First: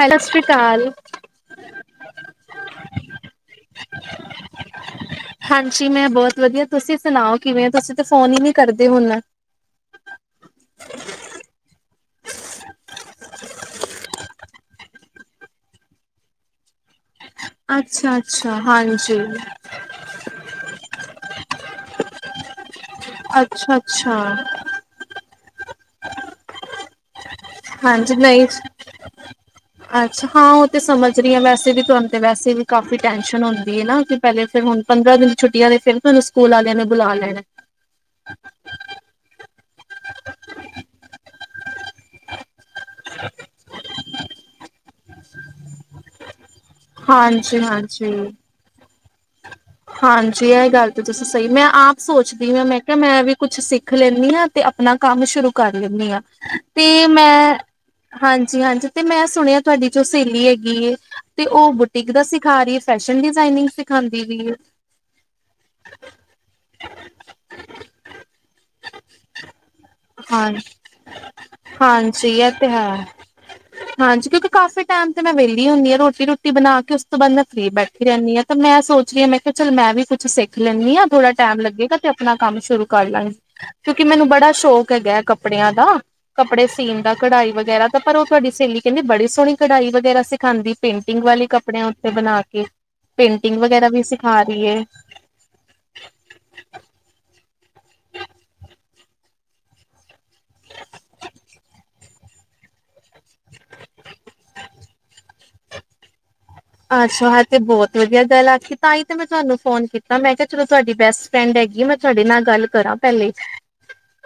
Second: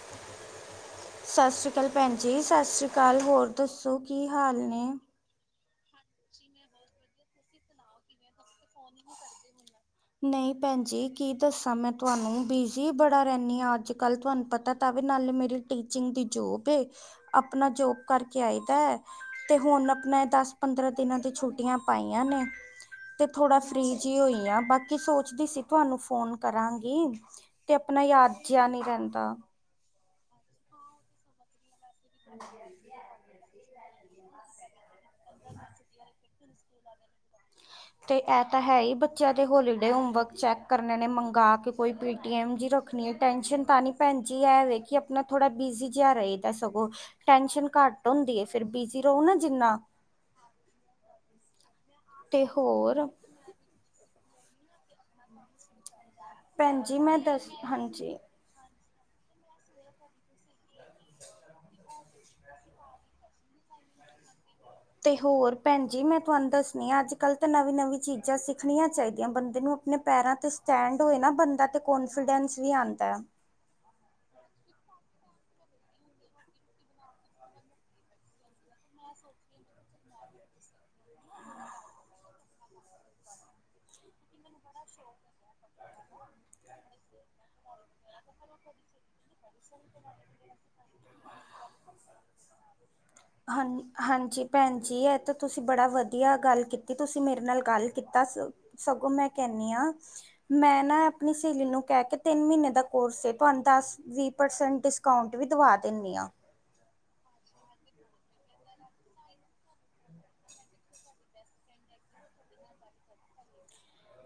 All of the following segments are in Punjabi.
ਹੈਲੋ ਸਤਿ ਸ੍ਰੀ ਅਕਾਲ, ਸਤਿ ਸ੍ਰੀ ਅਕਾਲ ਭੈਣ ਜੀ ਸਤਿ ਸ੍ਰੀ ਅਕਾਲ, ਹੋਰ ਦੱਸੋ ਕੀ ਹਾਲ ਨੇ? ਹਾਂਜੀ ਮੈਂ ਬਹੁਤ ਵਧੀਆ ਤੁਸੀਂ ਸੁਣਾਓ ਕਿਵੇਂ ਔ? ਤੁਸੀਂ ਤਾਂ ਫੋਨ ਹੀ ਨੀ ਕਰਦੇ ਹੁਣ, ਨਹੀਂ ਭੈਣ ਜੀ ਕੀ ਦੱਸਾਂ ਮੈਂ ਤੁਹਾਨੂੰ ਬਿਜ਼ੀ ਬੜਾ ਰਹਿੰਨੀ ਆ ਅੱਜ ਕੱਲ੍ਹ ਤੁਹਾਨੂੰ ਪਤਾ ਤਾਂ ਵੀ ਨਾਲੇ ਮੇਰੇ ਟੀਚਿੰਗ ਦੀ ਜੋਬ ਐ, ਆਪਣਾ ਜੋਬ ਅੱਛਾ ਕਰਕੇ ਅੱਛਾ ਆਈਦਾ ਐ ਹਾਂਜੀ ਤੇ ਹੁਣ ਆਪਣਾ ਦਸ ਪੰਦਰਾਂ ਦਿਨਾਂ ਦੀ ਛੁੱਟੀਆਂ ਪਾਈਆਂ ਨੇ, ਤੇ ਥੋੜਾ ਅੱਛਾ ਫ੍ਰੀ ਅੱਛਾ ਜੀ ਹੋਈ ਆ ਬਾਕੀ ਸੋਚਦੀ ਸੀ ਤੁਹਾਨੂੰ ਫੋਨ ਕਰਾਂਗੀ। ਤੇ ਆਪਣਾ ਹਾਂਜੀ ਯਾਦ ਨਹੀਂ ਜਿਹਾ ਜੀ, ਰਹਿੰਦਾ ਅੱਛਾ ਹਾਂ ਉਹ ਤੇ ਸਮਝ ਰੀ ਐ ਵੈਸੇ ਵੀ ਤੁਹਾਨੂੰ ਤੇ ਵੈਸੇ ਵੀ ਕਾਫ਼ੀ ਟੈਨਸ਼ਨ ਹੁੰਦੀ ਐ ਨਾ ਕਿ ਪਹਿਲੇ ਫੇਰ ਹੁਣ ਪੰਦਰਾਂ ਦਿਨ ਛੁੱਟੀਆਂ ਤੇ ਫਿਰ ਤੁਹਾਨੂੰ ਸਕੂਲ ਆਲਿਆਂ ਨੇ ਬੁਲਾ ਲਿਆ ਨੇ ਤੇ ਇਹ ਤਾਂ ਹੈ ਈ ਬ ਬੱਚਿਆਂ ਦੀ ਹੋਲੀਡੇ ਹੋਮਵਰਕ ਚੈੱਕ ਕਰਨ ਨੇ ਮੰਗਾ ਕੇ ਕੋਈ ਪੇਟੀਐੱਮ ਜੀ ਰੱਖਣੀ ਐ ਟੈਂਨਸ਼ਨ ਤਾਂ ਨੀ ਭੈਣਜੀ ਇਹ ਵੇਖਿਏ ਆਪਣਾ ਥੋੜ੍ਹਾ ਬਿਜ਼ੀ ਜਾ ਰੇ। ਤਾਂ ਸਗੋਂ, ਹਾਂਜੀ ਟੈਂਨਸ਼ਨ ਘੱਟ ਹਾਂਜੀ ਹੁੰਦੀ ਐ ਫਿਰ ਬਿਜ਼ੀ ਰਹੋ ਨਾ ਜਿੰਨਾ ਹਾਂਜੀ ਇਹ ਗੱਲ ਤਾਂ ਤੁਸੀਂ ਸਹੀ ਮੈਂ ਆਪ ਤੇ ਸੋਚਦੀ ਮੈਂ ਮੈਂ ਕਿਹਾ ਹੋਰ ਮੈਂ ਵੀ ਕੁਛ ਸਿੱਖ ਲੈਂਦੀ ਆ। ਤੇ ਆਪਣਾ ਕੰਮ ਸ਼ੁਰੂ ਕਰ ਲੈਂਨੀ ਆ, ਭੈਣ ਜੀ ਤੇ ਦੱਸ ਮੈਂ ਹਾਂਜੀ। ਹਾਂਜੀ-ਹਾਂਜੀ ਤੇ ਮੈਂ ਸੁਣਿਆ ਤੁਹਾਡੀ ਜੋ ਸਹੇਲੀ ਹੈਗੀ ਐ। ਤੇ ਉਹ ਬੁਟੀਕ ਦਾ ਸਿਖਾ ਰੀ ਐ ਫੈਸ਼ਨ ਡਿਜਾਇਨਿੰਗ ਸਿਖਾਦੀ ਵੀ ਤੇ ਹੋਰ ਭੈਣ ਜੀ ਮੈਂ ਤੁਹਾਨੂੰ ਦੱਸਣੀ ਆ ਅੱਜ ਕੱਲ੍ਹ ਤਾਂ ਨਵੀਂ ਨਵੀਂ ਚੀਜ਼ਾਂ ਸਿੱਖਣੀਆਂ ਚਾਹੀਦੀਆਂ ਬੰਦੇ ਨੂੰ ਆਪਣੇ ਪੈਰਾਂ ਤੇ ਹਾਂ ਸਟੈਂਡ ਹੋਏ ਨਾ ਬੰਦਾ ਤੇ ਕਨਫੀਡੈਂਸ ਵੀ ਆਦਾ। ਹੂੰ, ਹਾਂਜੀ ਕਿਉਂਕਿ ਕਾਫ਼ੀ ਟੈਮ ਤੇ ਮੈਂ ਵਿਹਲੀ ਹੁੰਦੀ ਹਾਂ ਰੋਟੀ ਰੋਟੀ ਬਣਾ ਕੇ ਉਸ ਤੋਂ ਬਾਅਦ ਮੈਂ ਫਰੀ ਬੈਠੀ ਰਹਿੰਨੀ ਆ। ਤੇ ਮੈਂ ਸੋਚ ਰੀ ਆ ਮੈਂ ਕਿਹਾ ਚੱਲ ਮੈਂ ਵੀ ਕੁਛ ਸਿੱਖ ਲੈਂਦੀ ਆ ਥੋੜ੍ਹਾ ਟਾਈਮ ਲੱਗੇਗਾ ਤੇ ਆਪਣਾ ਕੰਮ ਸ਼ੁਰੂ ਕਿਉਂਕਿ ਮੈਨੂੰ ਬੜਾ ਸ਼ੌਕ ਹੈਗਾ ਕੱਪੜਿਆਂ ਦਾ ਕੱਪੜੇ ਸੀਨ ਦਾ, ਕਢਾਈ ਵਗੈਰਾ ਤਾਂ ਪਰ ਉਹ ਤੁਹਾਡੀ ਸਹੇਲੀ ਕਹਿੰਦੀ ਬੜੀ ਸੋਹਣੀ ਕਢਾਈ ਵਗੈਰਾ ਸਿਖਾਦੀ, ਪੇਂਟਿੰਗ ਵਾਲੇ ਕੱਪੜਿਆਂ ਉੱਤੇ ਬਣਾ ਕੇ। ਪੇਂਟਿੰਗ ਵਗੈਰਾ ਵੀ ਸਿਖਾ ਹਾਂਜੀ-ਹਾਂਜੀ ਰਹੀ ਭੈਨ ਹੈ ਜੀ ਐ ਤੇ ਤੁਸੀਂ ਬੜਾ ਵਦੀਆ ਗੱਲ ਕੀਤੀ ਤੁਸੀਂ ਮੇਰੇ ਨਾਲ ਗੱਲ ਕੀਤਾ ਸ ਸਗੋਂ ਮੈਂ ਕੈਂਨੀ ਆਂ। ਮੈਂ ਨਾ ਆਪਨੀ ਸੇਲੀ ਨੂੰ ਕੈ ਕੇ ਤਿੰਨ ਮੀਨੇ ਦਾ ਕੋਰਸ ਐ ਤੁਆਨੂੰ ਦੱਸ, ਵੀਹ ਪਰਸੈਂਟ ਡਿਸਕੌਂਟ ਵੀ ਦਵਾ ਦਿੰਨੀ ਆਂ। ਅੱਛਾ ਹਾਂ ਤੇ ਬੋਤ ਵਦੀਆ ਗੱਲ ਆਖੀ ਤਾਂਈ ਤਾਂ ਮੈਂ ਤਾਨੂੰ ਫੋਨ ਕੀਤਾ ਮੈਂ ਕਿਆ ਚਲੋ ਤਾਡੀ ਬੈਸਟ ਫਰੈਂਡ ਹੈਗੀ ਐ ਮੈਂ ਤਾਡੇ ਨਾਲ ਗੱਲ ਕਰਾਂ ਪੈਲੇ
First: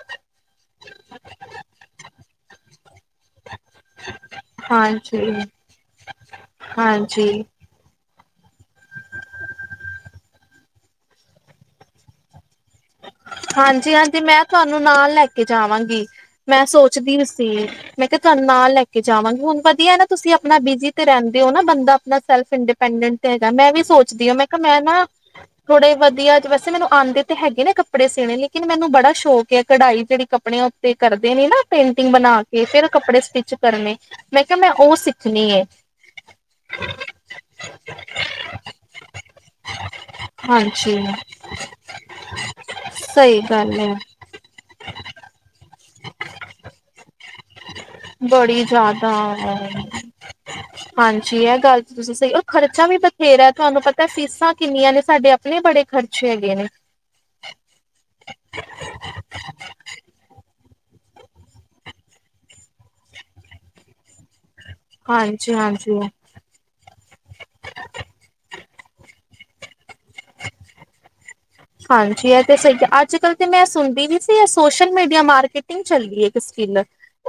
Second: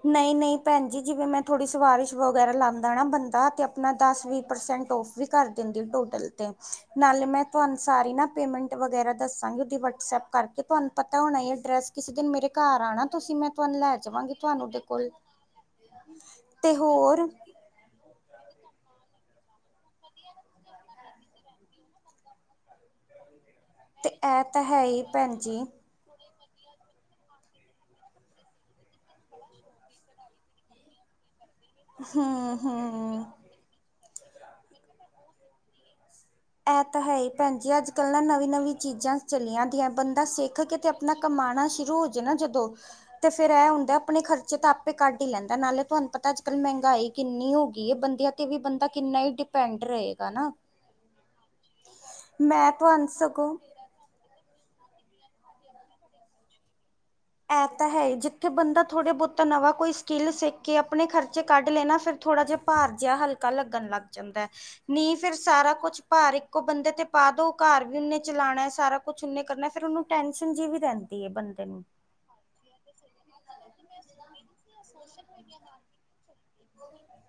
ਨਈ-ਨਈ ਭੈਨ ਜੀ ਜਿਵੇਂ ਮੈਂ ਥੋੜ੍ਹੀ ਸਵਾਰਿਸ਼ ਵਗੈਰਾ ਲਾਂਦਾ ਨਾ ਬੰਦਾ ਤੇ ਆਪਨਾ ਦੱਸ ਵੀਹ ਪਰਸੈਂਟ ਓਫ ਵੀ ਹਾਂਜੀ ਕਰ ਦਿੰਦੀ ਟੋਟਲ ਤੇ ਹਾਂਜੀ, ਨਾਲੇ ਮੈਂ ਤਆਨੂੰ ਸਾਰੀ ਨਾ ਪੇਮੈਂਟ ਵਗੈਰਾ ਦੱਸਾਂਗੀ ਤੇ ਵਟਸਐਪ ਕਰਕੇ ਤਹਾਨੂੰ ਪਤਾ ਹੋਨਾ ਏ ਐਡਰੈਸ। ਕਿਸੀ ਦਿਨ ਮੇਰੇ ਘਰ ਆਨਾ ਤੁਸੀਂ ਮੈਂ ਤੁਹਾਨੂੰ ਹਾਂਜੀ, ਲੈ ਹਾਂਜੀ ਜਾਵਾਂਗੀ। ਮੈਂ ਉਹਦੇ ਤੁਹਾਨੂੰ ਕੋਲ ਨਾਲ ਲੈ ਕੇ ਜਾਵਾਂਗੀ, ਮੈਂ ਤੇ ਸੋਚਦੀ ਓ ਹੋਰ ਸੀ। ਮੈਂ ਕਿਆ ਤੁਆਨੂੰ ਨਾਲ ਲੈ ਕੇ ਜਾਵਾਂਗੀ ਹੁਨ ਵਦੀਐ ਨਾ ਤੁਸੀਂ ਆਪਨਾ ਬਿਜ਼ੀ ਤੇ ਰੈਂਦੇ ਹੋ ਨਾ ਬੰਦਾ ਆਪਣਾ ਸੈਲਫ ਇੰਨਡੀਪੈਨਡੈਂਟ ਹੈਗਾ ਮੈਂ ਵੀ ਤੇ ਸੋਚਦੀ ਆਂ ਇਹ ਮੈਂ ਕਿਆ ਤਾਂ ਮੈਂ ਹੈ ਹੀ ਨਾ ਭੈਣ ਜੀ ਥੋੜੇ ਵਦੀਆ ਚ ਵੈਸੇ ਮੈਨੂੰ ਆਂਦੇ ਤੇ ਹੈਗੇ ਨਾ ਕੱਪੜੇ ਸੀਨੇ ਲੇਕਿਨ ਮੈਨੂੰ ਬੜਾ ਸ਼ੌਕ ਏ ਕਢਾਈ ਜੇੜੀ ਕੱਪੜਿਆਂ ਉੱਤੇ ਕੱਢਦੇ ਨੇ ਨਾ ਪੇਂਟਿੰਗ ਬਨਾ ਹੂੰ ਕੇ ਫੇਰ ਕੱਪੜੇ ਹੂੰ ਸਟਿਚ ਕਰਨੇ, ਮੈਂ ਕਿਆ ਮੈਂ ਓ ਸਿੱਖਨੀ ਐ। ਐ ਤਾਂ ਹੈਈ ਭੈਨ ਜੀ ਅੱਜ-ਕੱਲ ਨਾ ਨਵੀਂ-ਨਵੀਂ ਚੀਜ਼ਾਂ ਚਲੀਆਂ ਦੀਆਂ ਬੰਦਾ ਸਿੱਖ ਕੇ ਤੇ ਹਾਂਜੀ, ਆਪਨਾ ਕਮਾਨਾ ਸ਼ੁਰੂ ਹੋਜੇ ਨਾ ਜਦੋਂ ਤੇ ਸਹੀ ਫੇਰ ਐ ਗੱਲ ਹੈ ਹੁੰਦਾ ਆਪਨੇ ਖਰਚੇ ਤਾਂ ਆਪੇ ਕੱਢ ਈ ਲੈਂਦਾ ਨਾਲੇ ਤਾਨੂੰ ਪਤਾ ਅੱਜ-ਕੱਲ ਮੈਂਗਾਈ ਕਿੰਨੀ ਹੋ ਗਈ ਏ ਬੰਦਿਆਂ ਤੇ ਵੀ ਬੜੀ ਬੰਦਾ ਕਿੰਨਾ ਈ ਜ਼ਿਆਦਾ ਡਿਪੈਂਡ ਰਏਗਾ ਨਾ। ਹਾਂਜੀ ਐ ਗੱਲ ਤੇ ਤੁਸੀਂ ਸਈ ਔਰ ਮੈਂ ਖਰਚਾ ਵੀ ਤੁਹਾਨੂੰ ਬਥੇਰਾ ਸਗੋਂ ਤਾਨੂੰ ਪਤਾ ਤਾਂ ਫੀਸਾਂ ਕਿੰਨੀਆਂ ਨੇ ਸਾਡੇ ਆਪਨੇ ਬੜੇ ਖਰਚੇ ਹੈਗੇ ਨੇ। ਏ ਤਾਂ ਹੈਈ ਜਿੱਥੇ ਬੰਦਾ ਥੋੜ੍ਹਾ ਬੋਤਾ ਨਵਾਂ ਕੋਈ ਸਕਿੱਲ ਸਿੱਖ ਕੇ ਆਪਨੇ ਖਰਚੇ ਕੱਢ ਲਏ ਨਾ ਫੇਰ ਥੋੜਾ ਜਾ ਭਾਰ ਜਿਆ ਹਲਕਾ ਲੱਗਨ ਲੱਗ ਜਾਂਦਾ ਐ। ਨਈ ਫੇਰ ਹਾਂਜੀ ਸਾਰਾ ਹਾਂਜੀ ਕੁਛ ਭਾਰਿਕ ਇੱਕੋ ਬੰਦੇ ਤੇ ਪਾ ਦੋ ਘਰ ਵੀ ਓਨੇ ਚਲਾਨੈ ਸਾਰਾ ਕੁਛ ਓਨੇ ਕਰਨਾ ਫੇਰ ਓਨੂੰ ਟੈਨਸ਼ਨ ਜੀ ਵੀ ਰੈਂਦੀ ਐ ਬੰਦੇ ਨੂੰ। ਹਾਂਜੀ, ਐਹ ਤੇ ਸਈ ਐ ਅੱਜ-ਕੱਲ ਤੇ ਮੈਂ ਸੁਨਦੀ ਵੀ ਸੀ ਏ ਸੋਸ਼ਲ ਮੀਡੀਆ ਮਾਰਕੀਟਿੰਗ ਚੱਲਦੀ ਏ। ਸਕਿੱਲ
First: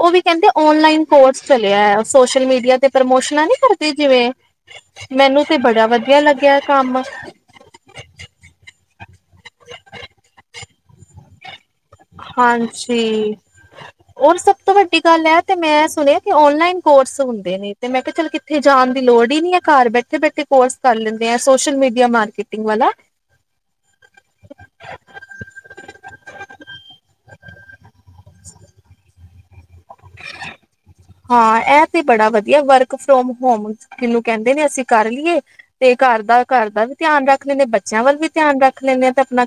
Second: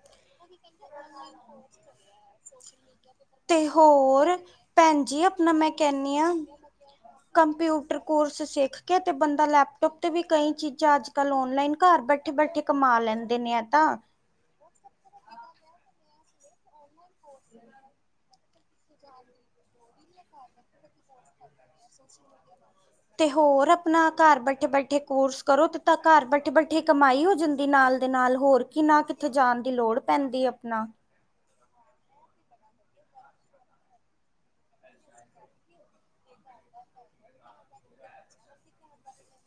ਓ ਵੀ ਕੈਂਦੇ ਓਨਲਾਈਨ ਕੋਰਸ ਚਲੇਆ ਐ ਸੋਸ਼ਲ ਮੀਡੀਆ ਤੇ ਪ੍ਰਮੋਸ਼ਨਾਂ ਨੀ ਕਰਦੇ ਜਿਵੇਂ ਭੈਨ ਜੀ, ਮੈਨੂੰ ਆਪਨਾ ਤੇ ਮੈਂ ਬੜਾ ਕੈਂਨੀ ਵਧੀਆ ਆਂ, ਲੱਗਿਆ ਕੰਮ ਕੰਪਿਊਟਰ ਕੋਰਸ ਸਿੱਖ ਕੇ ਤੇ ਬੰਦਾ ਲੈਪਟੋਪ ਤੇ ਵੀ ਕਈ ਚੀਜ਼ਾਂ ਅੱਜ-ਕੱਲ ਔਨਲਾਈਨ ਘਰ ਬੈਠੇ-ਬੈਠੇ ਕਮਾ ਲੈਂਦੇ ਨੇ ਆਹ ਤਾਂ। ਅੋਰ ਸਭ ਤੋਂ ਵੱਡੀ ਗੱਲ ਐ ਤੇ ਮੈਂ ਸੁਨੇਐ ਔਨਲਾਈਨ ਕੋਰਸ ਹੁੰਦੇ ਨੇ ਤੇ ਮੈਂ ਕਿਆ ਚੱਲ ਕਿੱਥੇ ਜਾਨ ਦੀ ਲੋੜ ਈ ਨੀ ਐ ਘਰ ਬੈਠੇ-ਬੈਠੇ ਕੋਰਸ ਕਰ ਲੈਂਦੇ ਸੋਸ਼ਲ ਮੀਡੀਆ ਮਾਰਕੀਟਿੰਗ ਵਾਲਾ। ਤੇ ਹੋਰ ਆਪਨਾ ਘਰ ਬੈਠੇ-ਬੈਠੇ ਕੋਰਸ ਕਰੋ ਤੇ ਤਾਂ ਘਰ ਬੈਠੇ-ਬੈਠੇ ਕਮਾਈ ਹੋ ਜਾਂਦੀ ਨਾਲ ਦੇ ਨਾਲ ਹੋਰ ਕੀ ਨਾ ਕਿੱਥੇ ਜਾਨ ਦੀ ਲੋੜ ਪੈਂਦੀ ਆਪਨਾ। ਹਾਂ ਐ ਤੇ ਬੜਾ ਵਦੀਆ ਵਰਕ ਫਰੋਮ ਹੋਮ ਕਿਨੂੰ ਕੈਂਦੇ ਨੇ ਅਸੀਂ ਕਰ ਲੀਏ। ਤੇ ਘਰ ਦਾ ਘਰ ਦਾ ਵੀ ਧਿਆਨ ਰੱਖ ਲੈਂਨੇ ਆਂ ਬੱਚਿਆਂ ਵੱਲ ਵੀ ਧਿਆਨ ਰੱਖ ਲੈਂਨੇ ਆ ਤੇ ਆਪਨਾ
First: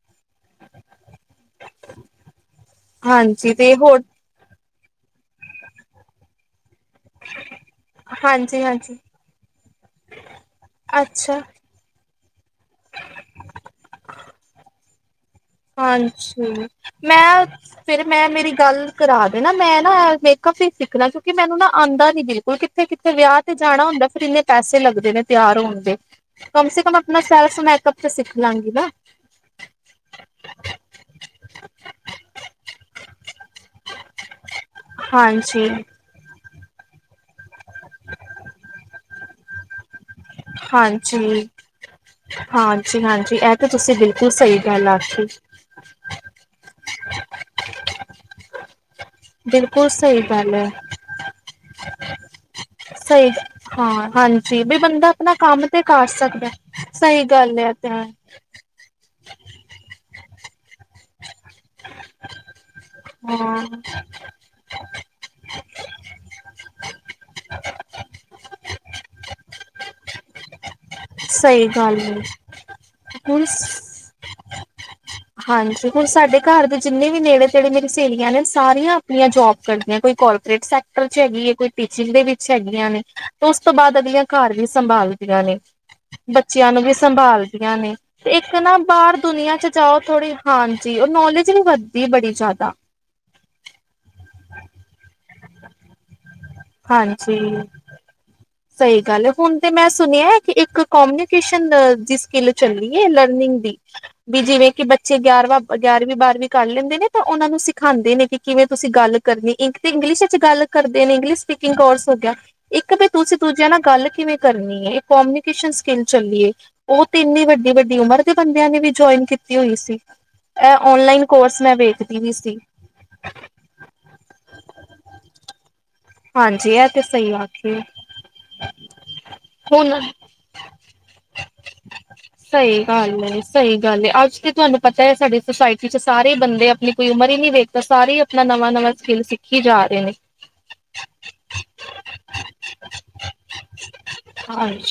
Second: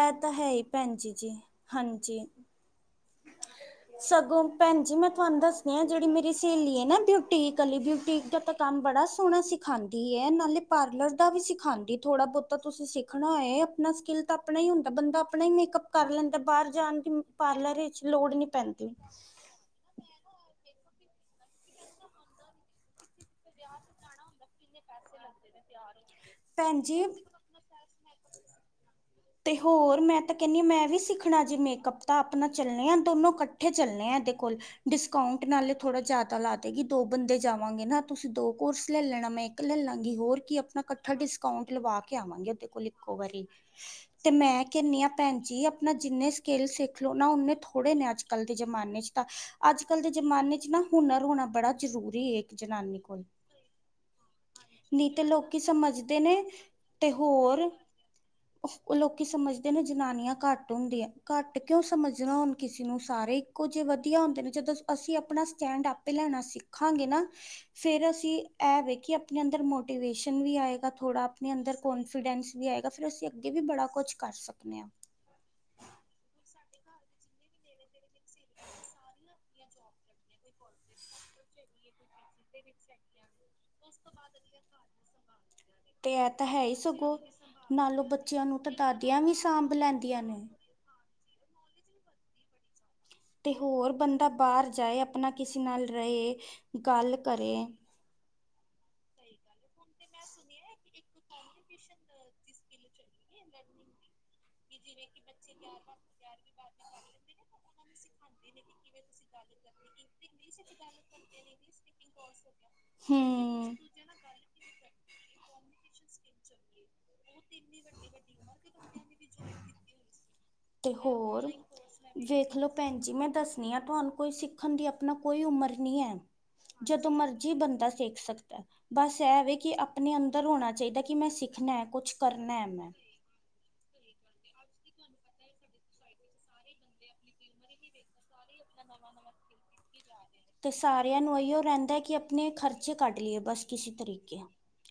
ਐ ਤਾਂ ਹੈਈ ਭੈਨ ਜੀ-ਜੀ ਹਾਂਜੀ। ਹਾਂਜੀ ਤੇ ਹੋਰ ਸਗੋਂ ਭੈਨ ਜੀ ਮੈਂ ਤਆਨੂੰ ਦੱਸਦੀ ਆਂ ਜੇੜੀ ਮੇਰੀ ਸੇਲੀ ਐ ਨਾ ਬਿਊਟੀਕ ਆਲੀ ਬਿਊਟੀਕ ਦਾ ਤਾਂ ਹਾਂਜੀ ਕੰਮ ਹਾਂਜੀ ਬੜਾ ਸੋਨਾ ਸਿਖਾਂਦੀ ਐ ਨਾਲੇ ਪਾਰਲਰ ਦਾ ਅੱਛਾ ਵੀ ਸਿਖਾਂਦੀ ਐ। ਥੋੜਾ ਬੋਤਾ ਤੁਸੀਂ ਸਿੱਖਨਾ ਹੋਈ ਆਪਨਾ ਸਕਿੱਲ ਤਾਂ ਆਪਨਾ ਈ ਹੁੰਦਾ ਬੰਦਾ ਆਪਨਾ ਈ ਮੇਕਅਪ ਕਰ ਲੈਂਦਾ ਹਾਂਜੀ ਬਾਰ ਜਾਨ ਦੀ ਮੈਂ ਪਾਰਲਰ ਵਿੱਚ ਲੋੜ ਨੀ ਪੈਂਦੀ। ਨਾ ਮੈਂ ਨਾ ਮੇਕਅਪ ਈ ਸਿੱਖਨਾ ਕਿਓਂਕਿ ਮੈਨੂੰ ਨਾ ਆਂਦਾ ਨੀ ਬਿਲਕੁਲ ਕਿੱਥੇ-ਕਿੱਥੇ ਵਿਆਅ ਤੇ ਜਾਨਾ ਹੁੰਦਾ ਫਿਰ ਇੰਨੇ ਪੈਸੇ ਲੱਗਦੇ ਨੇ ਤਿਆਰ ਹੋਨ ਦੇ, ਕਮ ਭੈਣ ਸੇ ਕਮ ਜੀ ਆਪਨਾ ਸੈਰ ਮੇਕ ਅਪ ਤੇ ਸਿੱਖ ਲਾਂਗੀ ਨਾ ਤੇ ਹੋਰ ਮੈਂ ਤਾਂ ਕਹਿੰਦੀ ਹਾਂ ਮੈਂ ਵੀਸਿੱਖਣਾ, ਜੇ ਮੇਕਅੱਪ ਤਾਂ ਆਪਣਾ ਚੱਲਣੇ ਹਾਂ, ਦੋਨੋਂ ਇਕੱਠੇ ਚੱਲਣੇ ਆ ਇਹਦੇ ਕੋਲ ਡਿਸਕਾਊਂਟ ਹਾਂਜੀ ਨਾਲ, ਥੋੜਾ ਜਿਆਦਾ ਜੀ ਦੋ ਬੰਦੇ ਜਾਵਾਂਗੇ ਨਾ, ਤੁਸੀਂ ਦੋ ਕੋਰਸ ਲੈ ਲੈਣਾ, ਮੈਂ ਇੱਕ ਲੈ ਲਾਂਗੀ ਹੋਰ ਕਿ ਅਪਨਾ ਇਕੱਠਾ ਹਾਂਜੀ ਡਿਸਕਾਊਂਟ ਲਵਾ ਕੇ ਆਵਾਂਗੇ ਹਾਂਜੀ ਇੱਕੋ ਹਾਂਜੀ ਵਾਰੀ ਇਹ ਤਾਂ ਤੁਸੀਂ ਬਿਲਕੁਲ ਤੇ ਸਹੀ ਮੈਂ ਗੱਲ ਕਿਹਨੀ ਆ, ਆਖੀ ਭੈਣਜੀ ਆਪਣਾ ਜਿੰਨੇ ਸਕੇਲ ਸਿੱਖ ਲਓ ਨਾ, ਉਨੇ ਥੋੜੇ ਨੇ ਅੱਜ- ਕੱਲ ਦੇ ਜਮਾਨੇ ਚ ਬਿਲਕੁਲ ਅੱਜ-ਕੱਲ ਦੇ ਸਹੀ ਗੱਲ ਜਮਾਨੇ ਚ, ਹੈ ਨਾ ਹੁਨਰ ਰੋਣਾ ਬੜਾ ਜਰੂਰੀ ਏ ਸਹੀ ਏ, ਹਾਂ ਹਾਂਜੀ, ਬੰਦਾ ਨਹੀਂ ਤੇ ਆਪਣਾ ਲੋਕੀ ਕੰਮ ਤੇ ਕਰ ਸਮਝਦੇ ਨੇ ਸਕਦਾ ਤੇ ਸਹੀ ਗੱਲ ਹੋਰ ਏ, ਤਿਆਰ ਉਹ ਲੋਕੀ ਸਮਝਦੇ ਨੇ, ਜਨਾਨੀਆਂ ਘੱਟ ਹੁੰਦੀਆਂ ਘੱਟ ਕਿਉਂ ਸਮਝਣਾ ਹੁਣ ਕਿਸੇ ਨੂੰ, ਸਾਰੇ ਹਾਂ ਇਕੋ ਜਿਹੇ ਵਧੀਆ ਹੁੰਦੇ ਨੇ ਜਦੋਂ ਅਸੀਂ ਆਪਣਾ ਸਟੈਂਡ, ਆਪੇ ਲੈਣਾ ਸਿੱਖਾਂਗੇ ਨਾ ਫਿਰ ਅਸੀਂ ਐ ਵੇਖੀਏ, ਆਪਣੇ ਅੰਦਰ ਮੋਟੀਵੇਸ਼ਨ ਵੀ ਆਏ ਤਾਂ ਥੋੜਾ ਆਪਣੇ ਸਹੀ ਅੰਦਰ, ਗੱਲ ਹੈ ਕੋਨਫੀਡੈਂਸ ਵੀ ਆਏਗਾ ਫਿਰ, ਅਸੀਂ ਹੁਣ ਅੱਗੇ ਵੀ ਬੜਾ ਕੁਝ ਕਰ ਸਕਦੇ ਹਾਂਜੀ, ਹੁਣ ਸਾਡੇ ਘਰ ਦੇ ਜਿੰਨੇ ਵੀ ਨੇੜੇ -ਤੇੜੇ ਮੇਰੀ ਸਹੇਰੀਆਂ ਨੇ, ਸਾਰੀਆਂ ਆਪਣੀਆਂ ਜੋਬ ਕਰਦੀਆਂ ਕੋਈ ਸੈਕਟਰ ਚ ਹੈਗੀ ਕੋਈ, ਪੇ ਚਸ ਦੇ ਵਿੱਚ ਹੈਗੀਆਂ ਨੇ ਉਸ ਤੋਂ ਬਾਅਦ, ਅਗਲੀਆਂ ਘਰ ਦੇ ਸੰਭਾਲ ਦੀਆਂ ਨੇ ਤੇ ਇਹ ਤਾਂ ਹੈ ਬੱਚਿਆਂ ਹੀ ਨੂੰ, ਵੀ ਸਗੋਂ ਸੰਭਾਲਦੀਆਂ ਨੇ, ਨਾਲੋਂ ਬੱਚਿਆਂ ਇੱਕ ਨੂੰ ਤਾਂ ਨਾ ਬਾਹਰ ਦਾਦੀਆਂ ਵੀ ਦੁਨੀਆਂ ਚ ਸਾਂਭ ਜਾਓ ਲੈਂਦੀਆਂ ਥੋੜ੍ਹੀ ਨੇ। ਹਾਂਜੀ, ਉਹ ਨੌਲੇਜਿੰਗ ਵੱਧਦੀ ਬੜੀ ਜਿਆਦਾ ਤੇ ਹੋਰ, ਬੰਦਾ ਬਾਹਰ ਜਾਏ, ਆਪਣਾ ਕਿਸੇ ਨਾਲ ਰਹੇ ਗੱਲ ਹਾਂਜੀ ਕਰੇ ਸਹੀ ਗੱਲ ਏ, ਹੁਣ ਤੇ ਮੈਂ ਸੁਣਿਆ, ਇੱਕ ਕੌਮਨੀਕੇਸ਼ਨ ਜਿਸਕੇ ਚੱਲੀਏ, ਲਰਨਿੰਗ ਦੀ, ਵੀ ਜਿਵੇਂ ਕਿ ਬੱਚੇ ਵਿਆਹ ਗਿਆਰਵੀਂ- ਬਾਰਵੀਂ ਕਰ ਲੈਂਦੇ ਨੇ, ਪਰ ਉਹਨਾਂ ਨੂੰ ਸਿਖਾਉਂਦੇ ਨੇ ਕਿ, ਕਿਵੇਂ ਤੁਸੀਂ ਗੱਲ ਇੱਕ ਤੇ ਇੰਗਲਿਸ਼ ਗੱਲ ਕਰਦੇ ਨੇ, ਇੰਗਲਿਸ਼ ਸਪੀਕਿੰਗ ਕੋਰਸ ਹੋ ਗਿਆ, ਇੱਕ ਤੇ ਤੁਸੀਂ ਦੁਜਿਆਂ ਹੂੰ ਨਾਲ ਗੱਲ ਕਿਵੇਂ ਕਰਨੀ ਏ, ਇਕੋਨਮੀਕੇਸ਼ਨ ਸਕਿਲ ਚੱਲੀਏ ਓ ਤੇ ਏਨੇ -ਏਨੇ ਵੱਡੀ -ਵੱਡੀ ਉਮਰ ਦੇ ਬੰਦਿਆਂ ਨੇ, ਵੀ ਜੁਆਇਨ ਕੀਤੀ ਹੋਈ ਸੀਂ। ਤੇ ਹੋਰ, ਵੇਖ ਸੀ ਲਓ ਭੈਣਜੀ, ਮੈਂ ਦੱਸ ਨਈ ਤੁਹਾਨੂੰ, ਕੋਈ ਸਿੱਖਣ ਦੀ ਆਪਣਾ ਕੋਈ, ਉਮਰ ਨਹੀਂ ਹੈ ਹਾਂਜੀ ਇਹ ਤੇ ਜਦੋਂ ਸਹੀ ਮਰਜ਼ੀ, ਆਖੀ ਬੰਦਾ ਸਿਖ ਸਕਦਾ ਬਸ ਇਹ ਵੇ ਕਿ, ਹੁਣ ਆਪਣੇ ਅੰਦਰ ਹੋਣਾ ਚਾਹੀਦਾ ਕਿ, ਮੈਂ ਸਿੱਖਣਾ ਕੁਝ ਸਹੀ ਗ ਸਹੀ ਗੱਲ ਹ ਅੱਜ ਤੇ, ਤੁਹਾਨੂੰ ਪਤਾ ਸਾਡੇ ਸੋਸਾਇਟੀ ਚ ਸਾਰੇ ਬੰਦੇ, ਆਪਣੀ ਕੋਈ ਉਮਰ ਹੀ ਨਹੀਂ ਵੇਖਦੇ ਸਾਰੇ ਆਪਣਾ, ਨਵਾਂ -ਨਵਾਂ ਸਕੇਲ ਸਿੱਖੀ ਜਾ ਰਹੇ ਨੇ ਤੇ ਸਾਰਿਆਂ ਨੂੰ ਏਹੀਓ ਰਹਿੰਦਾ ਕਿ, ਆਪਣੇ ਖਰਚੇ ਕੱਢ ਲਈਏ, ਬਸ ਕਿਸੀ ਤਰੀਕੇ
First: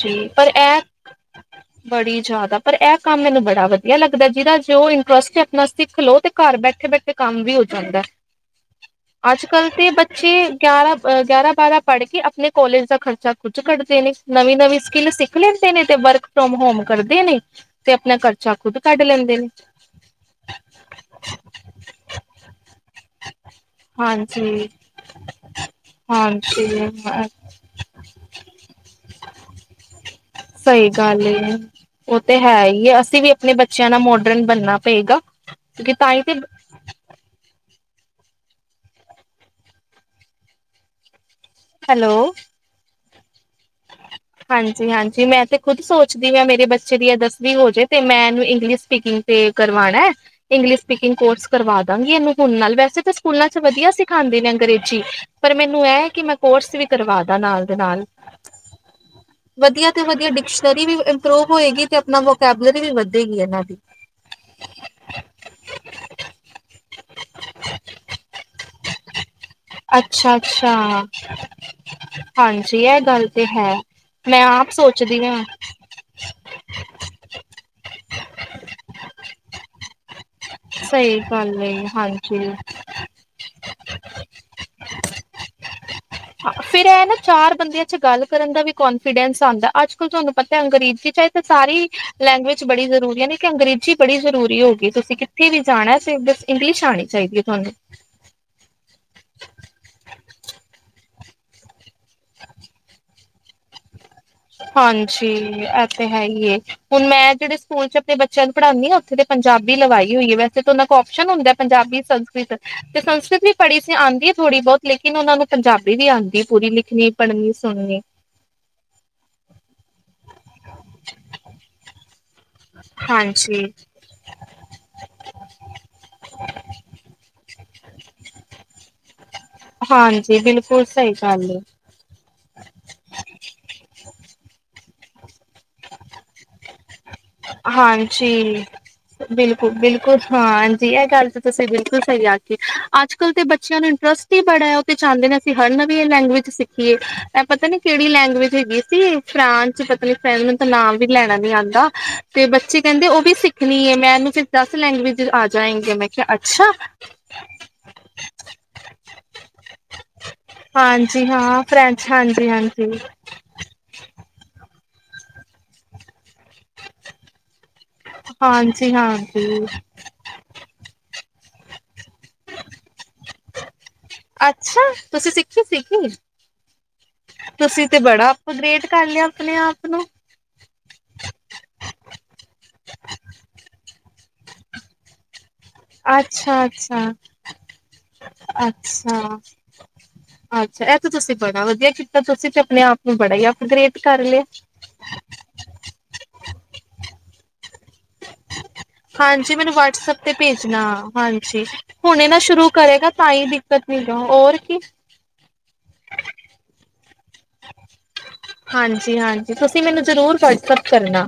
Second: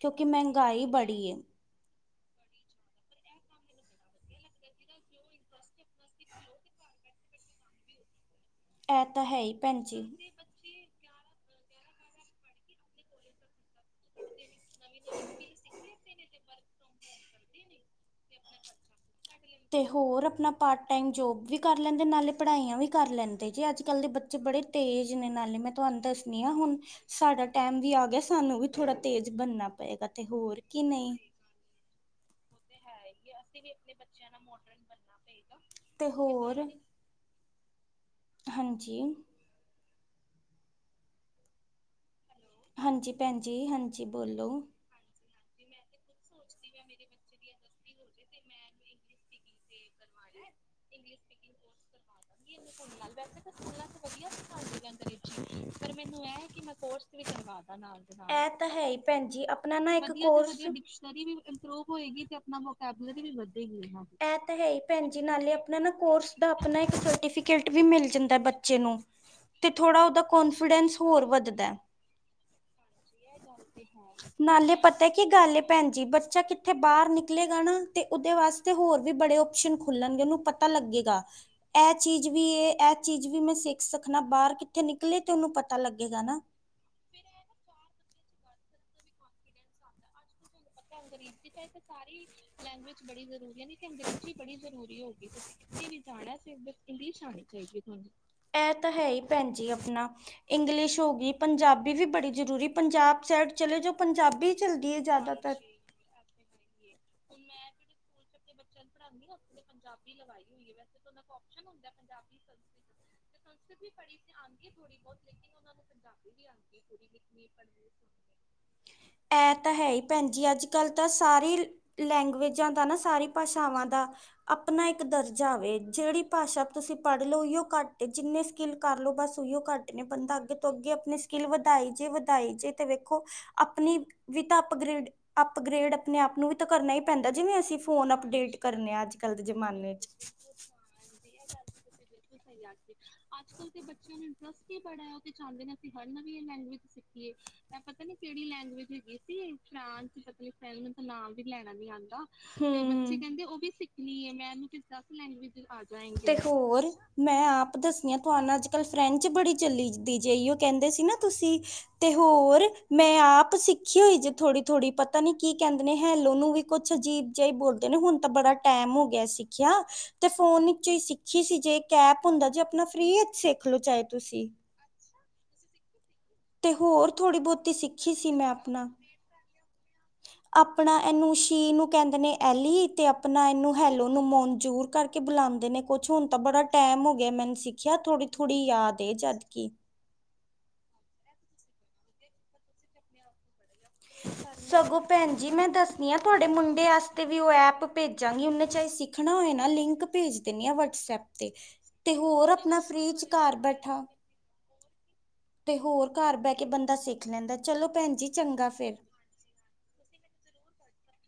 ਕਿਉਂਕਿ, ਪਰ ਇਹ ਮਹਿੰਗਾਈ ਬੜੀ ਏ, ਬੜੀ ਜਿਆਦਾ ਪਰ ਇਹ ਕੰਮ ਮੈਨੂੰ ਬੜਾ ਵਧੀਆ ਲੱਗਦਾ, ਜਿਹਦਾ ਜੇ ਉਹ ਇੰਟਰਸਟ ਹੈ ਸਿੱਖ ਲਓ ਤੇ ਘਰ ਬੈਠੇ -ਬੈਠੇ ਕੰਮ ਵੀ ਹੋ ਸਕਦਾ, ਇਹ ਤਾਂ ਹੈ ਹੀ ਅੱਜ-ਕੱਲ ਭੈਣ ਤੇ ਜੀ ਬੱਚੇ ਗਿਆਰਾ -ਬਾਰਾਂ ਪੜ ਕੇ, ਆਪਣੇ ਕਾਲਜ ਦਾ ਖਰਚਾ ਨਵੀਂ- ਨਵੀਂ ਸਕੀਲ ਸਿੱਖ ਲੈਂਦੇ ਨੇ ਤੇ, ਵਰਕ ਫਰੋਮ ਹੋਮ ਕਰਦੇ ਨੇ ਤੇ ਆਪਣਾ ਖਰਚਾ ਖੁਦ ਕੱਢ ਲੈਂਦੇ ਨੇ, ਤੇ ਹੋਰ, ਆਪਣਾ ਪਾਰਟ ਟਾਈਮ ਜੋਬ ਵੀ, ਕਰ ਲੈਂਦੇ ਨਾਲੇ ਪੜ੍ਹਾਈਆਂ ਵੀ ਕਰ ਲੈਂਦੇ ਜੇ, ਅੱਜ -ਕੱਲ ਦੇ ਬੱਚੇ ਬੜੇ ਤੇਜ਼ ਨੇ ਨਾ ਹਲੇ ਮੈਂ ਤੁਹਾਨੂੰ ਦੱਸਣੀ ਆ, ਹੁਣ ਹਾਂਜੀ-ਹਾਂਜੀ। ਸਾਡਾ ਟਾਈਮ ਵੀ ਆ ਗਿਆ ਸਾਨੂੰ ਥੋੜਾ, ਤੇਜ਼ ਬਣਨਾ ਪਏਗਾ ਤੇ ਹੋਰ ਕੀ ਨਹੀਂ ਹ [inaudible] ਉ ਤੇ ਹੀ ਏ, ਅਸੀਂ ਵੀ ਆਪਣੇ ਬੱਚਿਆਂ ਨਾਲ ਮੋਡਰਨ ਬਣਨਾ ਪਏਗਾ, ਕਿ ਤੇ ਤਾਂ ਹੀ ਦੇਣਾ ਹੋਰ ਹਾਂਜੀ ਹੈਲੋ ਹਾਂਜੀ ਭੈਣ ਜੀ ਹਾਂਜੀ ਬੋਲੋ ਜੀ ਹਾਂਜੀ ਮੈਂ ਇਥੇ ਖੁਦ ਸੋਚਦੀ ਮੈਂ ਮੇਰੇ ਬੱਚੇ ਦੀ ਦੱਸਵੀਂ ਹੋ ਜੇ ਤੇ ਮੈਂ ਇਹਨੂੰ ਇੰਗਲਿਸ਼ ਸਪੀਕਿੰਗ ਤੇ ਕਰਵਾਣਾ। ਇੰਗਲਿਸ਼ ਸਪੀਕਿੰਗ ਕੋਰਸ ਕਰਵਾ ਦਾਂਗੀ ਇਹਨੂੰ ਨਾਲ ਵੈਸੇ ਤਾਂ ਸਕੂਲਾਂ 'ਚ ਵਧੀਆ ਸਿਖਾਂਦੇ ਨੇ ਅੰਗਰੇਜੀ ਪਰ ਮੈਨੂੰ ਇਹ ਹ ਕਿ ਮੈਂ ਕੋਰਸ ਵੀ ਕਰਵਾ ਦਾ ਨਾਲ ਦੇ ਨਾਲ ਇਹ ਤਾ ਹੈ ਈ। ਭੈਣਜੀ ਆਪਣਾ ਵਧੀਆ ਨਾ ਤੇ ਵਧੀਆ ਕੋਰਸ ਡਿਕਸ਼ਨਰੀ ਵੀ ਇੰਪਰੂਵ ਇਪਰੂਵ ਹੋਏਗੀ ਤੇ ਆਪਣਾ ਵੋਕੈਬਲਰੀ ਵੀ ਇਹਨਾਂ ਦੀ ਵਧੇਗੀ ਨਾ। ਐ ਤਾ ਹੈ ਹੀ ਭੈ ਭੈਣ ਜੀ ਨਾਲੇ ਆਪਣਾ ਨਾ ਕੋਰਸ ਦਾ ਆਪਣਾ ਇੱਕ ਸਰਟੀਫਿਕੇਟ ਵੀ ਮਿਲ ਜਾਂਦਾ ਬੱਚੇ ਨੂੰ ਤੇ ਥੋੜ੍ਹਾ ਉਹਦਾ ਅੱਛਾ ਕੋਨਫੀਡੈਂਸ ਅੱਛਾ ਹੋਰ ਵੱਧਦਾ ਹਾਂਜੀ ਇਹ ਗੱਲ ਤੇ ਹੈ ਮੈਂ ਆਪ ਨਾਲੇ ਪਤਾ ਕੀ ਸੋਚਦੀ ਹਾਂ ਗੱਲ ਭੈਣ ਜੀ ਬੱਚਾ ਕਿੱਥੇ ਬਾਰ ਨਿਕਲੇਗਾ ਨਾ ਅਤੇ ਉਹਦੇ ਵਾਸਤੇ ਤੇ ਹੋਰ ਵੀ ਬੜੇ ਓਪਸ਼ਨ ਖੁੱਲਣਗੇ ਉਹਨੂੰ ਪਤਾ ਸਹੀ ਲੱਗੇਗਾ। ਗੱਲ ਏ ਇਹ ਚੀਜ਼ ਹਾਂਜੀ ਵੀ ਇਹ ਚੀਜ਼ ਵੀ ਮੈਂ ਸਿੱਖ ਸਕਣਾ ਬਾਰ ਕਿੱਥੇ ਨਿਕਲੇ ਤੇ ਉਹਨੂੰ ਪਤਾ ਲੱਗੇਗਾ ਨਾ। ਫਿਰ ਇਹ ਨਾ ਚਾਰ ਬੰਦਿਆਂ 'ਚ ਗੱਲ ਕਰਨ ਦਾ ਵੀ ਕੋਂਨਫੀਡੈਂਸ ਆਂਦਾ ਅੱਜ ਬਿਲਕੁਲ ਤੁਹਾਨੂੰ ਪਤਾ ਹੈ ਅੰਗਰੇਜ਼ੀ ਚਾਹੇ ਤਾਂ ਸਾਰੀ ਲੈਂਗੁਏਜ ਬੜੀ ਜ਼ਰੂਰੀ ਹੈ ਨਈ ਕਿ ਅੰਗਰੇਜ਼ ਬੜੀ ਜ਼ਰੂਰੀ ਹੋ ਗਈ ਤੁਸੀਂ ਜਿਥੇ ਵੀ ਜਾਣਾ ਬਸ ਇੰਗਲਿਸ਼ ਆਣੀ ਚਾਹੀਦੀ ਹੈ ਤੁਹਾਨੂੰ ਇਹ ਤਾਂ ਹੈ ਹੀ ਭੈਣ ਜੀ ਆਪਣਾ ਇੰਗਲਿਸ਼ ਹੋ ਗਈ ਪੰਜਾਬੀ ਵੀ ਬੜੀ ਜ਼ਰੂਰੀ ਪੰਜਾਬ ਸਾਈਡ ਚਲੇ ਜੋ ਪੰਜਾਬੀ ਚੱਲਦੀ ਹੈ ਹਾਂਜੀ ਜਾਦਾਤਰ ਇਹ ਤੇ ਹੈ ਹੀ ਏ ਹੁਣ ਮੈਂ ਜੇੜੇ ਸਕੂਲ 'ਚ ਆਪਣੇ ਬੱਚੇ ਬੱਚਿਆਂ ਨੂੰ ਪੜ੍ਹਾਂਦੀ ਹਾਂ ਉੱਥੇ ਤੇ ਪੰਜਾਬੀ ਲਵਾਈ ਹੋਈ ਹੈ ਵੈਸੇ ਤਾਂ ਉਹਨਾ ਕੋ ਉਪਸ਼ਨ ਹੁੰਦਾ ਪੰਜਾਬੀ ਸੰਸਕ੍ਰਿਤ ਤੇ ਸੰਸਕ੍ਰਿਤ ਵੀ ਪੜ੍ਹੀ ਸੀ ਆਂਦੀ ਹੈ ਥੋੜ੍ਹੀ ਬਹੁਤ ਲੇਕਿਨ ਓ ਨੂੰ ਪੰਜਾਬੀ ਵੀ ਆਂਦੀ ਹੈ ਪੂਰੀ ਲਿਖਣੀ ਪੜਨੀ ਸੁਣਣੀ ਇਹ ਤਾਂ ਹੈ ਹੀ ਭੈਣ ਜੀ ਅੱਜ ਕੱਲ ਤਾਂ ਸਾਰੇ ਲੈਂਗੁਏਜਾਂ ਦਾ ਨਾ ਸਾਰੀ ਹਾਂਜੀ ਭਾਸ਼ਾਵਾਂ ਦਾ ਆਪਣਾ ਇੱਕ ਦਰਜਾ ਵੇ ਜੇੜੀ ਭਾਸ਼ਾ ਤੁਸੀ ਪੜ੍ਹ ਲਓ ਉਹੀਓ ਘੱਟ ਏ ਜਿੰਨੇ ਸਕਿੱਲ ਕਰ ਲੋ ਬਸ ਉਹੀਓ ਘੱਟ ਨੇ ਬੰਦਾ ਹਾਂਜੀ ਅੱਗੇ ਤੋਂ ਬਿਲਕੁਲ ਅੱਗੇ ਸਹੀ ਆਪਣੀ ਸਕਿੱਲ ਗੱਲ ਏ ਵਧਾਈ ਜੇ ਜੇ ਤੇ ਵੇਖੋ ਆਪਣੀ ਵੀ ਤਾਂ ਅਪਗ੍ਰਡ ਅਪਗ੍ਰੇਡ ਆਪਣੇ ਆਪ ਨੂੰ ਵੀ ਤਾਂ ਕਰਨਾ ਹੀ ਪੈਂਦਾ ਜਿਵੇਂ ਅਸੀਂ ਫੋਨ ਅਪਡੇਟ ਜੀ ਕਰਨੇ ਆ ਅੱਜ ਕੱਲ ਦੇ ਜ਼ਮਾਨੇ 'ਚ ਬਿਲਕੁਲ-ਬਿਲਕੁਲ ਹਾਂਜੀ ਇਹ ਗੱਲ ਤਾਂ ਤੁਸੀਂ ਬਿਲਕੁਲ ਸਈ ਆ ਅੱਜ ਕੱਲ ਤੇ ਬੱਚਿਆਂ ਨੂੰ ਇੰਟਰਸਟ ਹੀ ਬੜਾ ਹੈ ਉਹ ਤੇ ਚਾਹੁੰਦੇ ਨੇ ਅਸੀਂ ਹਰ ਨਵੀਂ ਇਹ ਲੈਂਗੁਏਜ ਸਿੱਖੀਏ ਇਹ ਪਤਾ ਨੀ ਕੇੜੀ ਲੈਂਗੁਏਜ ਹੈਗੀ ਸੀ ਫਰਾਂਸ 'ਚ ਪਤਾ ਨੀ ਫ ਦਾ ਨਾਮ ਵੀ ਲੈਣਾ ਨੀ ਆਂਦਾ ਤੇ ਬੱਚੇ ਕੈਂਦੇ ਓ ਵੀ ਸਿੱਖਣੀ ਹੈ ਮੈਂ ਇਹਨੂੰ ਫ ਦਸ ਲੈਂਗੁਏਜ ਆ ਜਾਏਗੀ ਮੈਂ ਕਿਆ ਤੇ ਅੱਛਾ ਹੋਰ ਮੈਂ ਆਪ ਦੱਸਨੀ ਤੁਹਾਨੂੰ ਅੱਜ ਕੱਲ੍ਹ ਫਰੈਂਚ ਬੜੀ ਚੱਲ ਦੀ ਇਹੀਉ ਕੈਂਦੇ ਸੀ ਨਾ ਹਾਂਜੀ ਤੁਸੀਂ ਹਾਂ ਫਰੈਂਚ ਤੇ ਹਾਂਜੀ ਹੋਰ ਹਾਂਜੀ ਮੈਂ ਆਪ ਸਿੱਖ ਦੇਖੀ ਹੋਈ ਜੇ ਥੋੜੀ-ਥੋੜ੍ਹੀ ਪਤਾ ਨਈ ਕੀ ਕੈਂਦੇ ਨੇ ਹੈਲੋੋ ਨੂੰ ਵੀ ਕੁਛ ਅਜੀਬ ਜਿਹਾ ਬੋਲਦੇ ਨੇ ਹੁਣ ਤਾਂ ਬੜਾ ਹਾਂਜੀ ਟੈਮ ਹੋ ਗਿਆ ਹਾਂਜੀ ਸਿੱਖਿਆ ਤੇ ਫੋਨ 'ਚ ਹੀ ਸਿੱਖੀ ਸੀ ਜੇ ਇੱਕ ਐਪ ਹੁੰਦਾ ਜੇ ਆਪਣਾ ਫਰੀ ਵਿੱਚ ਸਿੱਖਲੋ ਚਾਹੇ ਤੁਸੀਂ ਅੱਛਾ ਤੁਸੀਂ ਸਿੱਖ [inaudible] ਤੇ ਹੋਰ ਥੋੜ੍ਹੀ ਬੋਤੀ ਸਿੱਖੀ ਸੀ ਮੈਂ ਅਪਗ੍ਰੇਡ ਆਪਣਾ ਕਰ ਲਿਆ ਆਪਣੇ ਆਪ ਨੂੰ ਆਪਣਾ ਇਹਨੂੰ ਸ਼ੀ ਨੂੰ ਕੈਂਦੇ ਨੇ ਐਲੀ ਤੇ ਆਪਣਾ ਇਹਨੂੰ ਹੈਲੋ ਨੂੰ ਮਨਜ਼ੂਰ ਕਰਕੇ ਬੁਲਾ ਦੇ ਨੇ ਕੁਛ ਹੁਣ ਤਾਂ ਬੜਾ ਅੱਛਾ ਟੈਮ ਅੱਛਾ ਹੋ ਗਿਆ ਮੈਨੂੰ ਸਿੱਖਿਆ ਥੋੜੀ-ਥੋੜ੍ਹੀ ਯਾਦ ਏ ਅੱਛਾ ਜਦ ਕੀ ਅੱਛਾ ਇਹ ਤਾਂ ਤੁਸੀਂ ਬੜਾ ਵਧੀਆ ਕੀਤਾ ਤੁਸੀਂ ਤੇ ਆਪਣੇ ਆਪ ਨੂੰ ਬੜਾ ਹੀ ਅਪਗ੍ਰੇਡ ਕਰ ਲਿਆ। ਸਗੋਂ ਭੈਣ ਜੀ ਮੈਂ ਦੱਸਣੀ ਆਂ ਤੁਆਡੇ ਮੁੰਡੇ ਆਸਤੇ ਵੀ ਉਹ ਐਪ ਭੇਜਾਂਗੀ ਉਹਨਾਂ ਚਾ ਹਾਂਜੀ ਮੈਨੂੰ ਵਟਸਅਪ ਤੇ ਭੇਜਣਾ ਤੇ ਹਾਂਜੀ ਤੇ ਹੁਣੇ ਨਾ ਹੋਰ ਸ਼ੁਰੂ ਆਪਣਾ ਕਰੇਗਾ ਫ੍ਰੀ ਚ ਤਾਂ ਈ ਘਰ ਦਿੱਕਤ ਬੈਠਾ ਠੀਕ ਔਂ, ਔਰ ਕੀ? ਤੇ ਹੋਰ ਘਰ ਬਹਿ ਕੇ ਬੰਦਾ ਸਿੱਖ ਲੈਂਦਾ ਚਲੋ ਭੈਣ ਜੀ ਚੰਗਾ ਫਿਰ। ਹਾਂਜੀ-ਹਾਂਜੀ ਤੁਸੀਂ ਮੈਨੂੰ ਜ਼ਰੂਰ ਵਟਸਅੱਪ ਕਰਨਾ।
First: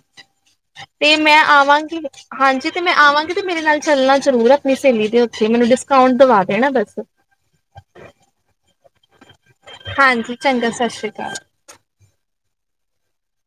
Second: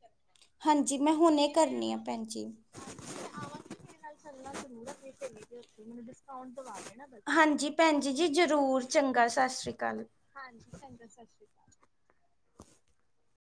ਹਾਂਜੀ ਤੇ ਮੈਂ ਹੁਣੇ ਕਰਨੀ ਆ ਆਵਾਂਗੀ, ਭੈਣ ਜੀ। ਹਾਂਜੀ ਤੇ ਮੈਂ ਆਵਾਂਗੀ ਤੇ ਮੇਰੇ ਨਾਲ ਚੱਲਣਾ ਜ਼ਰੂਰ ਆਪਣੀ ਸਹੇਲੀ ਦੇ ਉੱਥੇ ਮੈਨੂੰ ਕਾਊਂਂਟ ਦਵਾ ਦੇਣਾ ਬੱਸ। ਹਾਂਜੀ ਭੈਣਜੀ ਜੀ ਜ਼ਰੂਰ ਚੰਗਾ ਸਤਿ ਸ੍ਰੀ ਅਕਾਲ। ਹਾਂਜੀ, ਚੰਗਾ ਸਤਿ ਸ੍ਰੀ ਅਕਾਲ।